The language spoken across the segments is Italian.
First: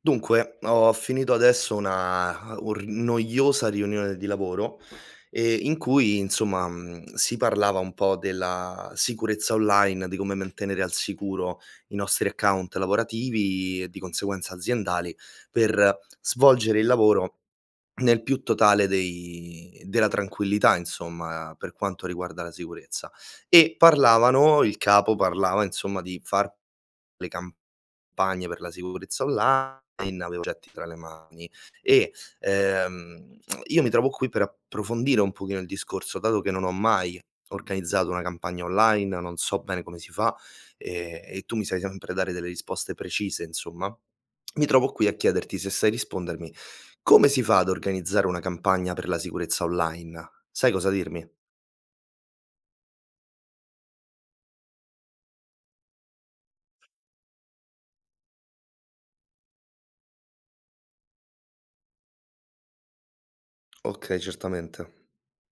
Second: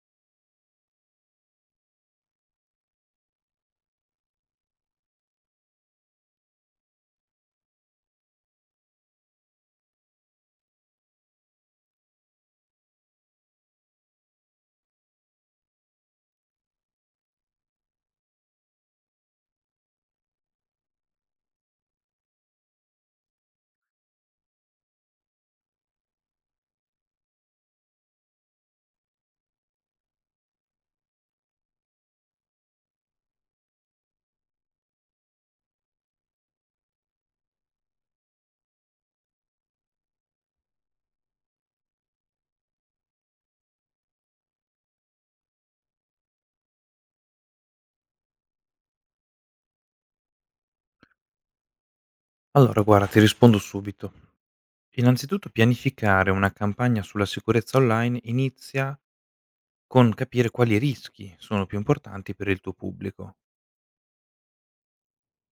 Dunque, ho finito adesso una u r noiosa riunione di lavoro, in cui insomma, mhmm, si parlava un po' della sicurezza online, di come mantenere al sicuro i nostri account lavorativi e di conseguenza aziendali, per svolgere il lavoro nel più totale dei della tranquillità insomma, per quanto riguarda la sicurezza. E parlavano il capo parlava insomma di far le campagne per la sicurezza online, avevo oggetti tra le mani e, ehm, io mi trovo qui per approfondire un pochino il discorso, dato che non ho mai organizzato una campagna online, non so bene come si fa, e tu mi sai sempre dare delle risposte precise insomma, mi trovo qui a chiederti se sai rispondermi: come si fa ad organizzare una campagna per la sicurezza online? Sai cosa dirmi? Allora guarda, ti rispondo subito. Innanzitutto, pianificare una campagna sulla sicurezza online inizia con capire quali rischi sono più importanti per il tuo pubblico. Okay, certamente.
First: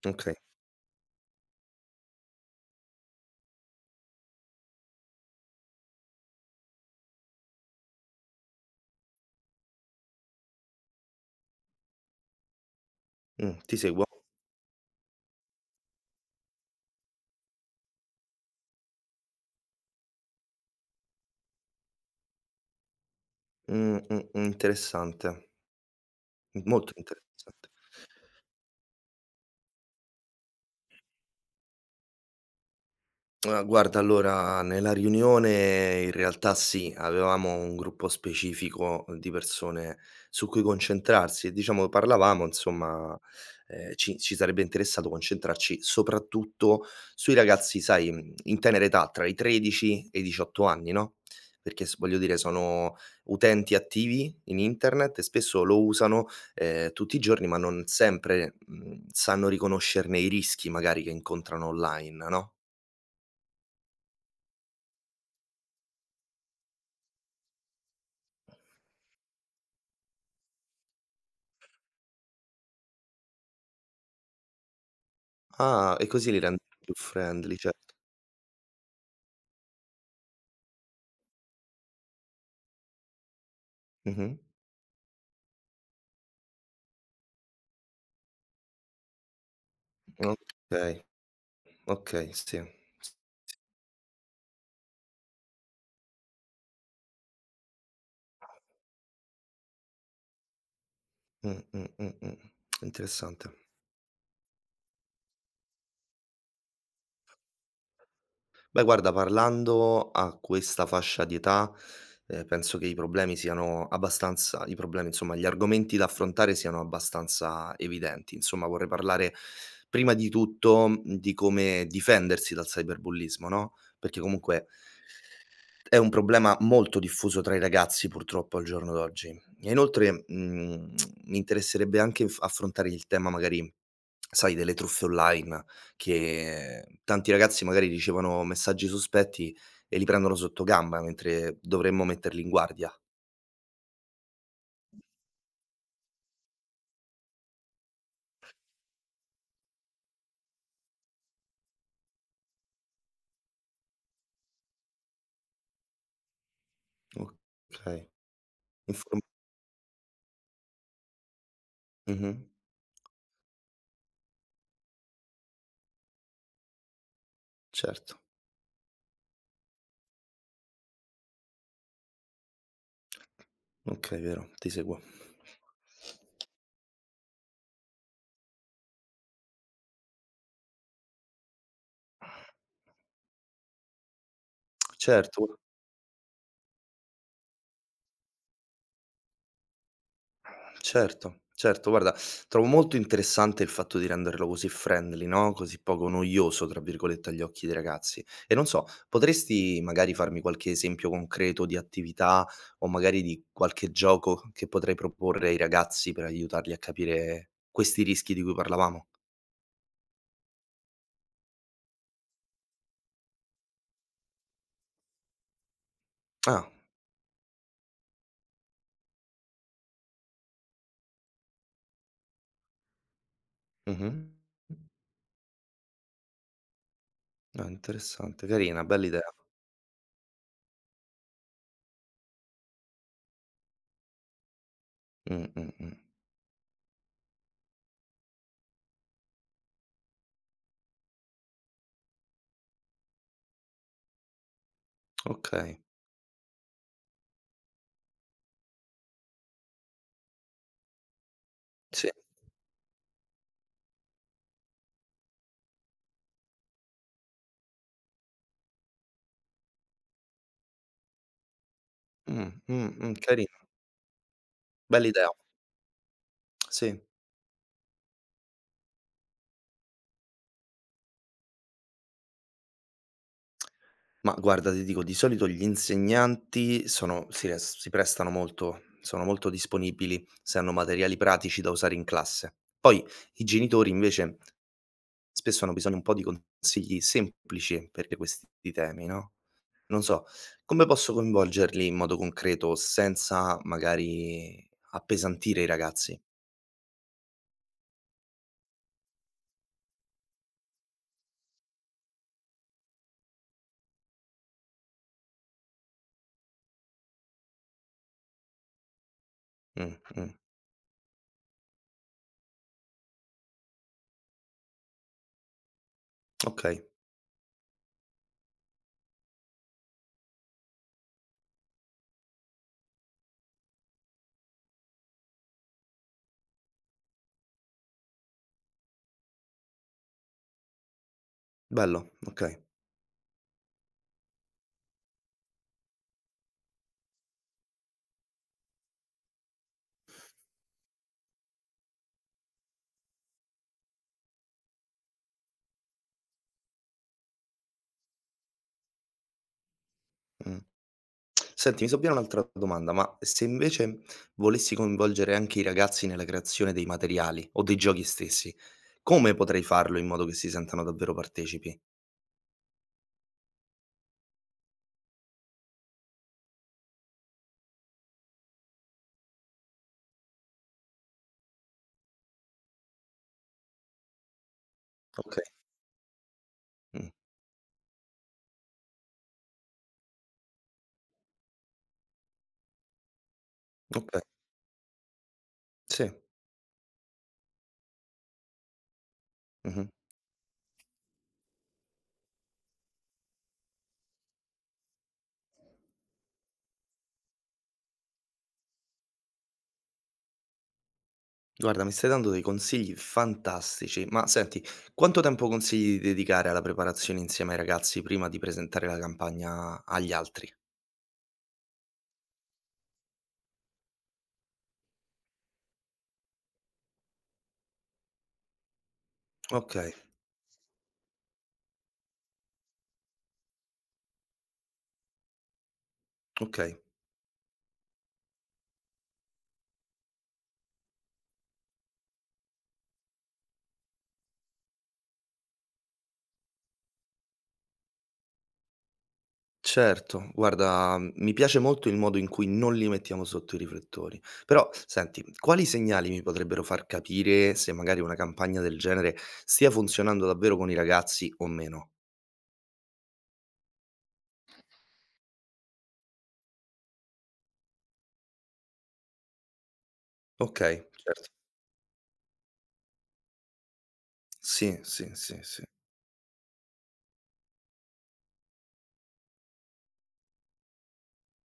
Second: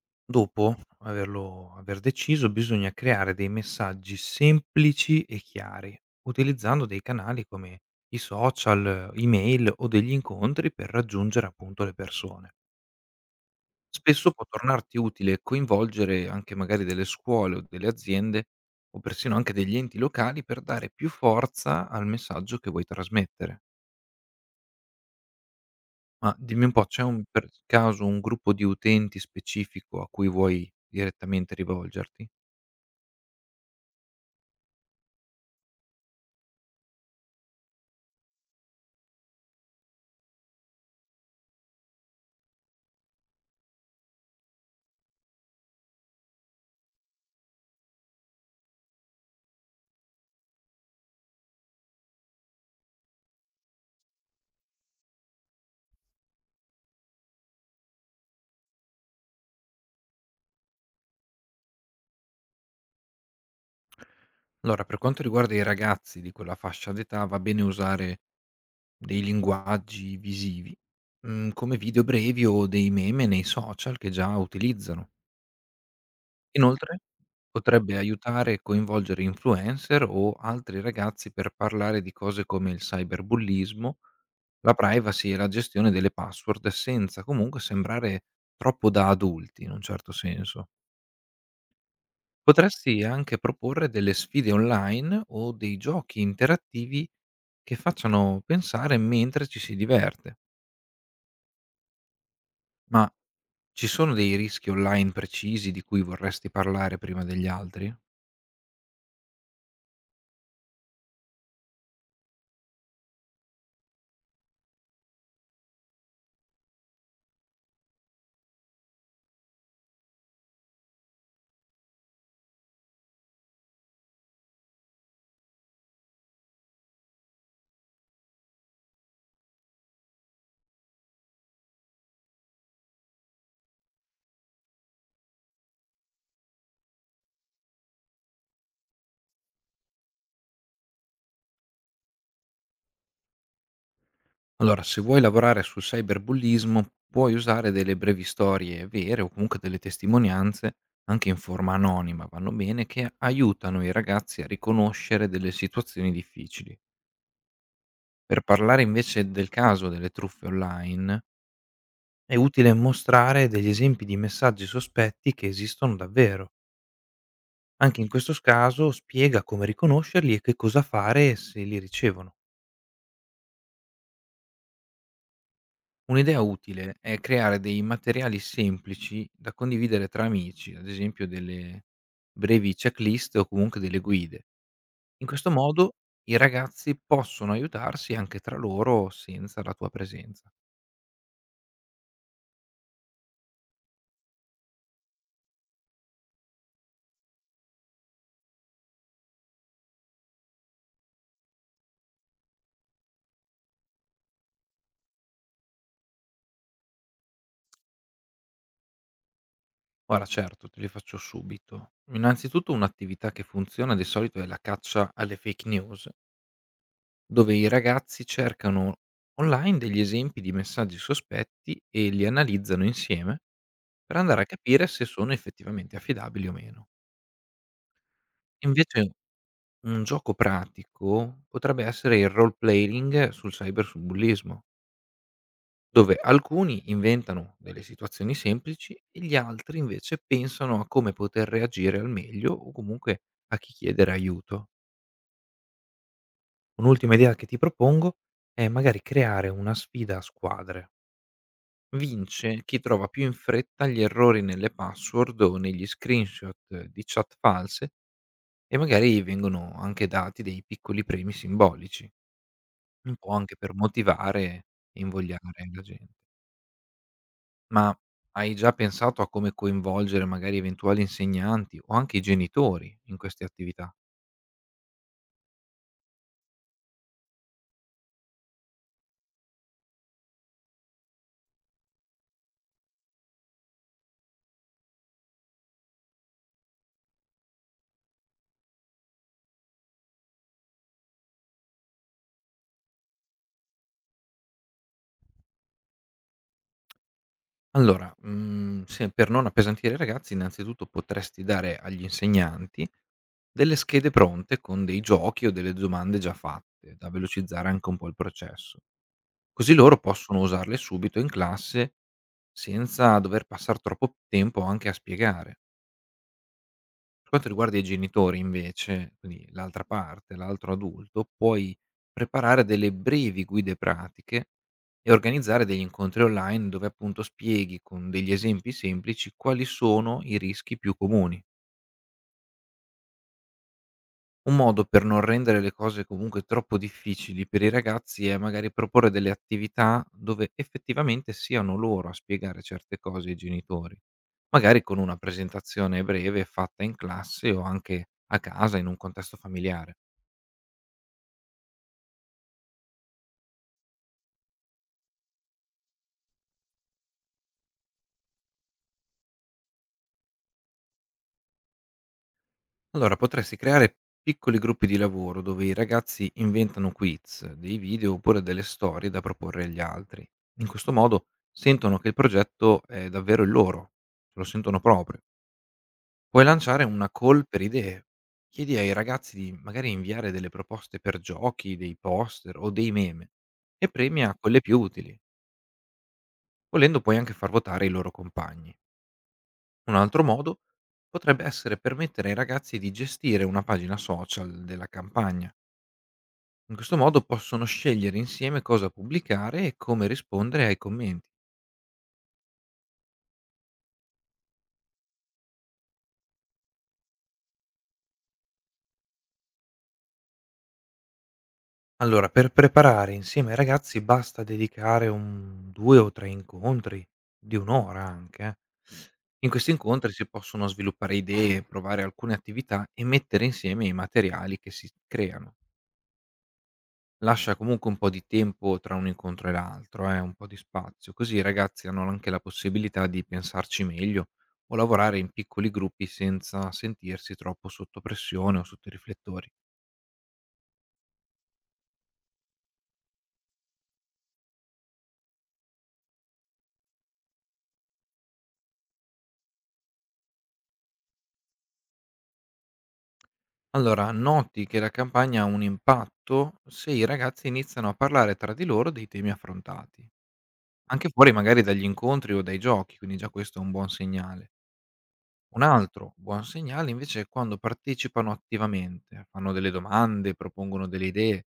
Okay. Dopo aver deciso, bisogna creare dei messaggi semplici e chiari, utilizzando dei canali come i social, email o degli incontri per raggiungere appunto le persone. Ti seguo. Spesso può tornarti utile coinvolgere anche magari delle scuole o delle aziende o persino anche degli enti locali per dare più forza al messaggio che vuoi trasmettere. Interessante. Ma dimmi un po', Molto c'è un per interessante. caso un gruppo di utenti specifico a cui vuoi direttamente rivolgerti? Ah, guarda, allora nella riunione in realtà sì, avevamo un gruppo specifico di persone su cui concentrarsi e diciamo parlavamo, insomma, ci sarebbe interessato concentrarci soprattutto sui ragazzi, sai, mhmm, in tenera età, tra i 13 e i 18 anni, no, perché s voglio dire sono utenti attivi in internet e spesso lo usano, tutti i giorni, ma non sempre, mhmm, sanno riconoscerne i rischi magari che incontrano online, no? Allora, per quanto riguarda i ragazzi di quella fascia d'età, va bene usare dei linguaggi visivi, come video brevi o dei meme nei social che già utilizzano. Ah, e così li rendi più Inoltre, friendly, certo. potrebbe aiutare e coinvolgere influencer o altri ragazzi per parlare di cose come il cyberbullismo, Mh-mh. la privacy e la gestione delle password senza comunque sembrare troppo da adulti, in un certo senso. Okay, okay, sì. Potresti anche proporre delle sfide online o dei giochi interattivi che facciano pensare mentre ci si diverte. Mh, mh, mh, mh. Ma Interessante. ci sono dei rischi online precisi di cui vorresti parlare prima degli altri? Beh, guarda, parlando a questa fascia di età, penso che i problemi, insomma, gli argomenti da affrontare siano abbastanza evidenti. Insomma, vorrei parlare prima di tutto, mhmm, di come difendersi dal cyberbullismo, no, perché comunque è un problema molto diffuso tra i ragazzi purtroppo al giorno d'oggi. E inoltre, mhmm, mi interesserebbe anche f affrontare il tema magari, sai, delle truffe online che tanti ragazzi magari ricevono messaggi sospetti e li prendono sottogamba, mentre dovremmo metterli in guardia. Allora, se vuoi lavorare sul cyberbullismo, puoi usare delle brevi storie vere o comunque delle testimonianze, anche in forma anonima, vanno bene, che aiutano i ragazzi a riconoscere delle situazioni difficili. Okay. Per parlare Inform invece del caso delle truffe online, è mh-mh. utile mostrare degli esempi di messaggi sospetti che esistono davvero. Anche in Certo. questo caso spiega come riconoscerli e che cosa fare se li ricevono. Okay, vero, ti seguo. Un'idea utile è creare dei materiali semplici da condividere tra amici, ad esempio delle brevi checklist o comunque delle guide. In questo Certo. modo i ragazzi possono aiutarsi anche tra loro senza la tua presenza. Certo, certo, guarda, trovo molto interessante il fatto di renderlo così friendly, no, così poco "noioso" tra virgolette agli occhi dei ragazzi. E non so, potresti magari farmi qualche esempio concreto di attività o magari di qualche gioco che potrei proporre ai ragazzi per aiutarli a capire questi rischi di cui parlavamo? Guarda, certo, te li faccio subito. Innanzitutto, un'attività che funziona di solito è la caccia alle fake news, Ah, dove i ragazzi cercano online degli esempi di messaggi sospetti e li analizzano insieme mh-mh. per andare a capire se sono effettivamente affidabili o meno. Ah, interessante, carina, bella Invece, idea. un gioco pratico potrebbe essere il role playing sul cyberbullismo, Mh, mh, mh. dove alcuni inventano delle situazioni semplici e gli altri invece pensano a come poter reagire al meglio o comunque a chi chiedere aiuto. Okay. Un'ultima idea che ti propongo è magari creare una sfida a squadre. Sì. Vince chi trova più in fretta gli errori nelle password o negli screenshot di chat false, e magari vengono anche dati dei piccoli premi simbolici. Un po' anche Carina, per motivare e bella idea. invogliare la gente. Sì. Ma hai già pensato a come coinvolgere magari eventuali insegnanti o anche i genitori in queste attività? Ma guarda, ti dico, di solito gli insegnanti sono si res si prestano molto sono molto disponibili se hanno materiali pratici da usare in classe. Poi i genitori invece spesso hanno bisogno un po' di consigli semplici per questi temi, no, non so, come posso coinvolgerli in modo concreto senza magari appesantire i ragazzi? Allora, se per non appesantire i ragazzi, innanzitutto potresti dare agli insegnanti delle schede pronte con dei giochi o delle domande già fatte, da velocizzare anche un po' il processo. Così Mh, loro mh, possono usarle subito in classe senza dover passar troppo tempo anche a spiegare. okay, Per quanto riguarda i genitori invece, quindi l'altra parte, l'altro adulto, puoi preparare delle brevi guide pratiche e organizzare degli incontri online dove appunto spieghi, con degli esempi semplici, quali sono i rischi più comuni. bello, okay, Un modo per non rendere le cose comunque troppo difficili per i ragazzi è magari proporre delle attività dove effettivamente siano loro a spiegare certe cose ai genitori, magari con una presentazione breve fatta in classe o anche a casa, in un contesto familiare. mh. Senti, mi sovviene un'altra domanda, ma se invece volessi coinvolgere anche i ragazzi nella creazione dei materiali o dei giochi stessi, come potrei farlo in modo che si sentano davvero partecipi? Allora, potresti creare piccoli gruppi di lavoro dove i ragazzi inventano quiz, dei video oppure delle storie da proporre agli altri. In questo modo sentono che il progetto è davvero il loro, lo sentono proprio. Okay, Puoi lanciare una mh, call per idee. Chiedi ai ragazzi di magari inviare delle proposte per giochi, dei poster o dei meme, e okay, premia quelle più utili. sì, Volendo, puoi anche far votare i loro compagni. mh-mh. Un altro modo potrebbe essere permettere ai ragazzi di gestire una pagina social della campagna. In questo modo possono scegliere insieme cosa pubblicare e come rispondere ai commenti. Guarda, mi stai dando dei consigli fantastici, ma senti, quanto tempo consigli di dedicare alla preparazione insieme ai ragazzi prima di presentare la campagna agli altri? Allora, per preparare insieme ai ragazzi basta dedicare un, due o tre incontri, di un'ora anche. In questi Okay, incontri si possono sviluppare idee, provare alcune attività e mettere insieme i materiali che si creano. okay. Lascia comunque un po' di tempo tra un incontro e l'altro, un po' di spazio, così i ragazzi hanno anche la possibilità di pensarci meglio o lavorare in piccoli gruppi senza sentirsi troppo sotto pressione o sotto i riflettori. Certo, guarda, mhmm, mi piace molto il modo in cui non li mettiamo sotto i riflettori. Però, senti, quali segnali mi potrebbero far capire se magari una campagna del genere stia funzionando davvero con i ragazzi o meno? Allora, noti che la campagna ha un impatto se i ragazzi iniziano a parlare tra di loro dei temi affrontati, Ok, anche certo. fuori magari dagli incontri o dai giochi, quindi già questo è un buon segnale. Sì, sì, sì, Un sì. altro buon segnale invece è quando partecipano attivamente, fanno delle domande, propongono delle idee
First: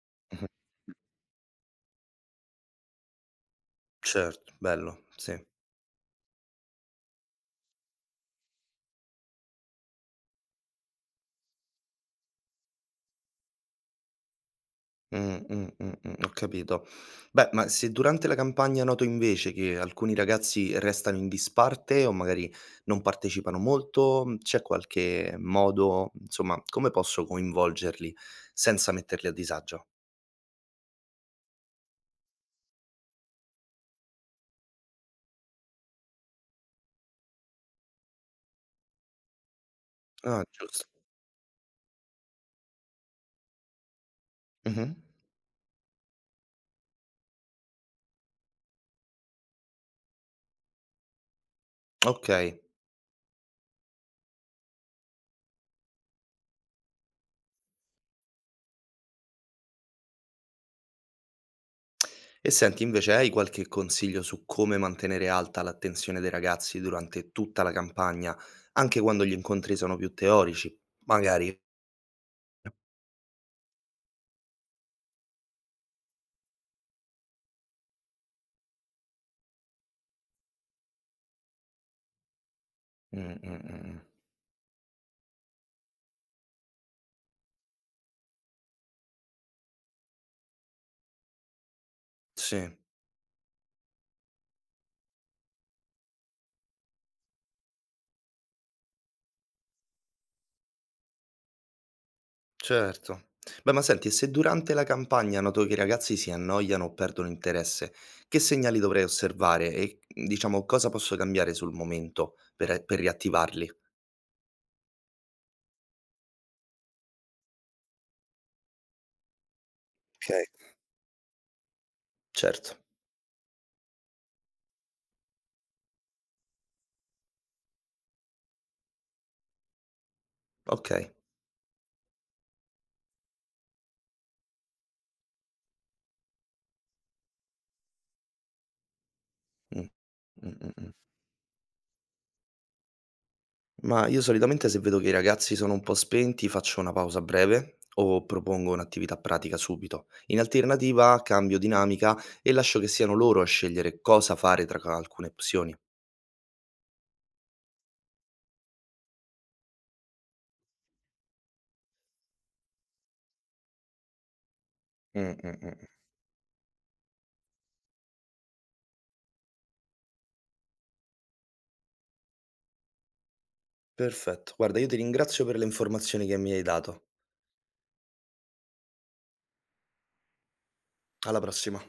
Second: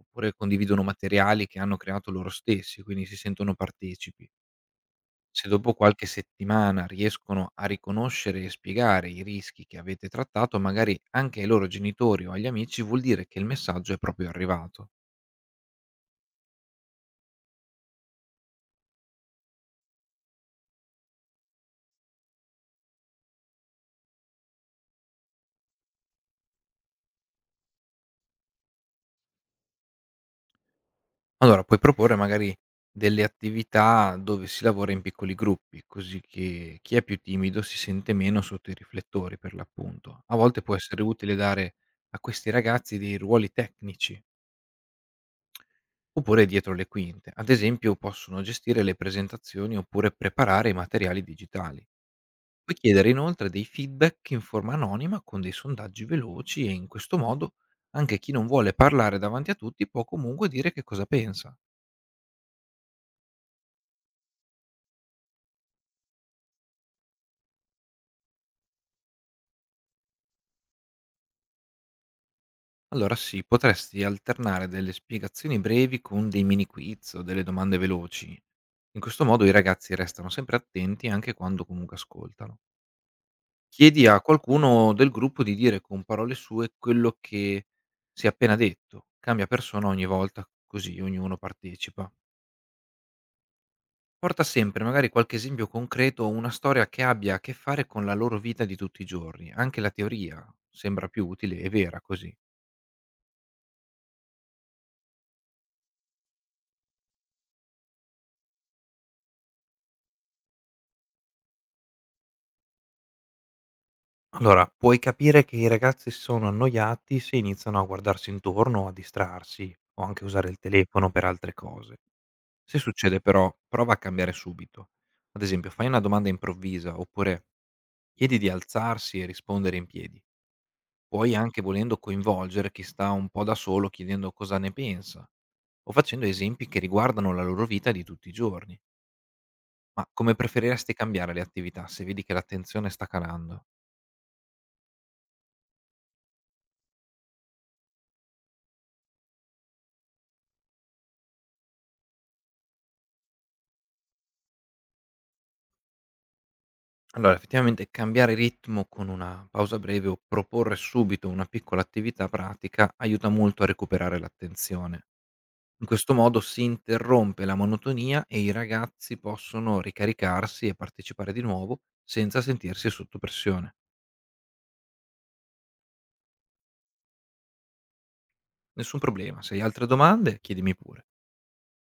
oppure Mhm. condividono materiali che hanno creato loro stessi, quindi si sentono partecipi. Certo, bello, sì. Se dopo qualche settimana riescono a riconoscere e spiegare i rischi che avete trattato, magari anche ai loro genitori o agli amici, vuol dire che il messaggio è proprio arrivato. Ho capito. Beh, ma se durante la campagna noto invece che alcuni ragazzi restano in disparte o magari non partecipano molto, mhmm, c'è qualche modo insomma, come posso coinvolgerli senza metterli a disagio? Allora, puoi proporre magari delle attività dove si lavora in piccoli gruppi, così che chi è più timido si sente meno sotto i riflettori, per l'appunto. A Ah, volte può giusto. essere utile dare a questi ragazzi dei ruoli tecnici Mh-mh. oppure dietro le quinte. Ad esempio, possono gestire le presentazioni oppure preparare i materiali digitali. Okay. Puoi chiedere inoltre dei feedback in forma anonima, con dei sondaggi veloci, e in questo modo anche chi non vuole parlare davanti a tutti può comunque dire che cosa pensa. E senti, invece hai qualche consiglio su come mantenere alta l'attenzione dei ragazzi durante tutta la campagna, anche quando gli incontri sono più teorici, magari? Allora sì, potresti alternare delle spiegazioni brevi con dei mini quiz o delle domande veloci. In questo modo i ragazzi restano sempre attenti, anche quando comunque ascoltano. Mh, mh, mh, mh. Chiedi a qualcuno del gruppo di dire con parole sue quello che si è appena detto. Cambia persona ogni volta, così ognuno partecipa. Sì. Porta sempre magari qualche esempio concreto o una storia che abbia a che fare con la loro vita di tutti i giorni. Anche la teoria sembra più utile e vera così. Certo. Beh, ma senti, e se durante la campagna noto che i ragazzi si annoiano o perdono interesse, che segnali dovrei osservare e diciamo cosa posso cambiare sul momento per riattivarli? Allora, puoi capire che i ragazzi sono annoiati se iniziano a guardarsi intorno, a distrarsi o anche usare il Ok. telefono per altre cose. Certo, Se succede però, prova a cambiare subito. Ad esempio, fai una domanda improvvisa, oppure chiedi di alzarsi e rispondere in piedi. ok. Puoi anche, volendo, coinvolgere chi sta un po' da solo chiedendo cosa ne pensa o facendo esempi che riguardano la loro vita di tutti i giorni. Mm, Ma come mm, mm, preferiresti mm. cambiare le attività se vedi che l'attenzione sta calando? Ma io solitamente se vedo che i ragazzi sono un po' spenti faccio una pausa breve o propongo un'attività pratica subito. In alternativa cambio dinamica e lascio che siano loro a scegliere cosa fare tra alcune opzioni. Allora, effettivamente cambiare ritmo con una pausa breve o proporre subito una piccola attività pratica aiuta molto a recuperare l'attenzione. Mm, mm, In mm. questo modo si interrompe la monotonia e i ragazzi possono ricaricarsi e partecipare di nuovo senza sentirsi sotto pressione. Perfetto, guarda io ti ringrazio per le informazioni che mi hai dato. Nessun problema, se hai altre domande chiedimi pure. Alla prossima.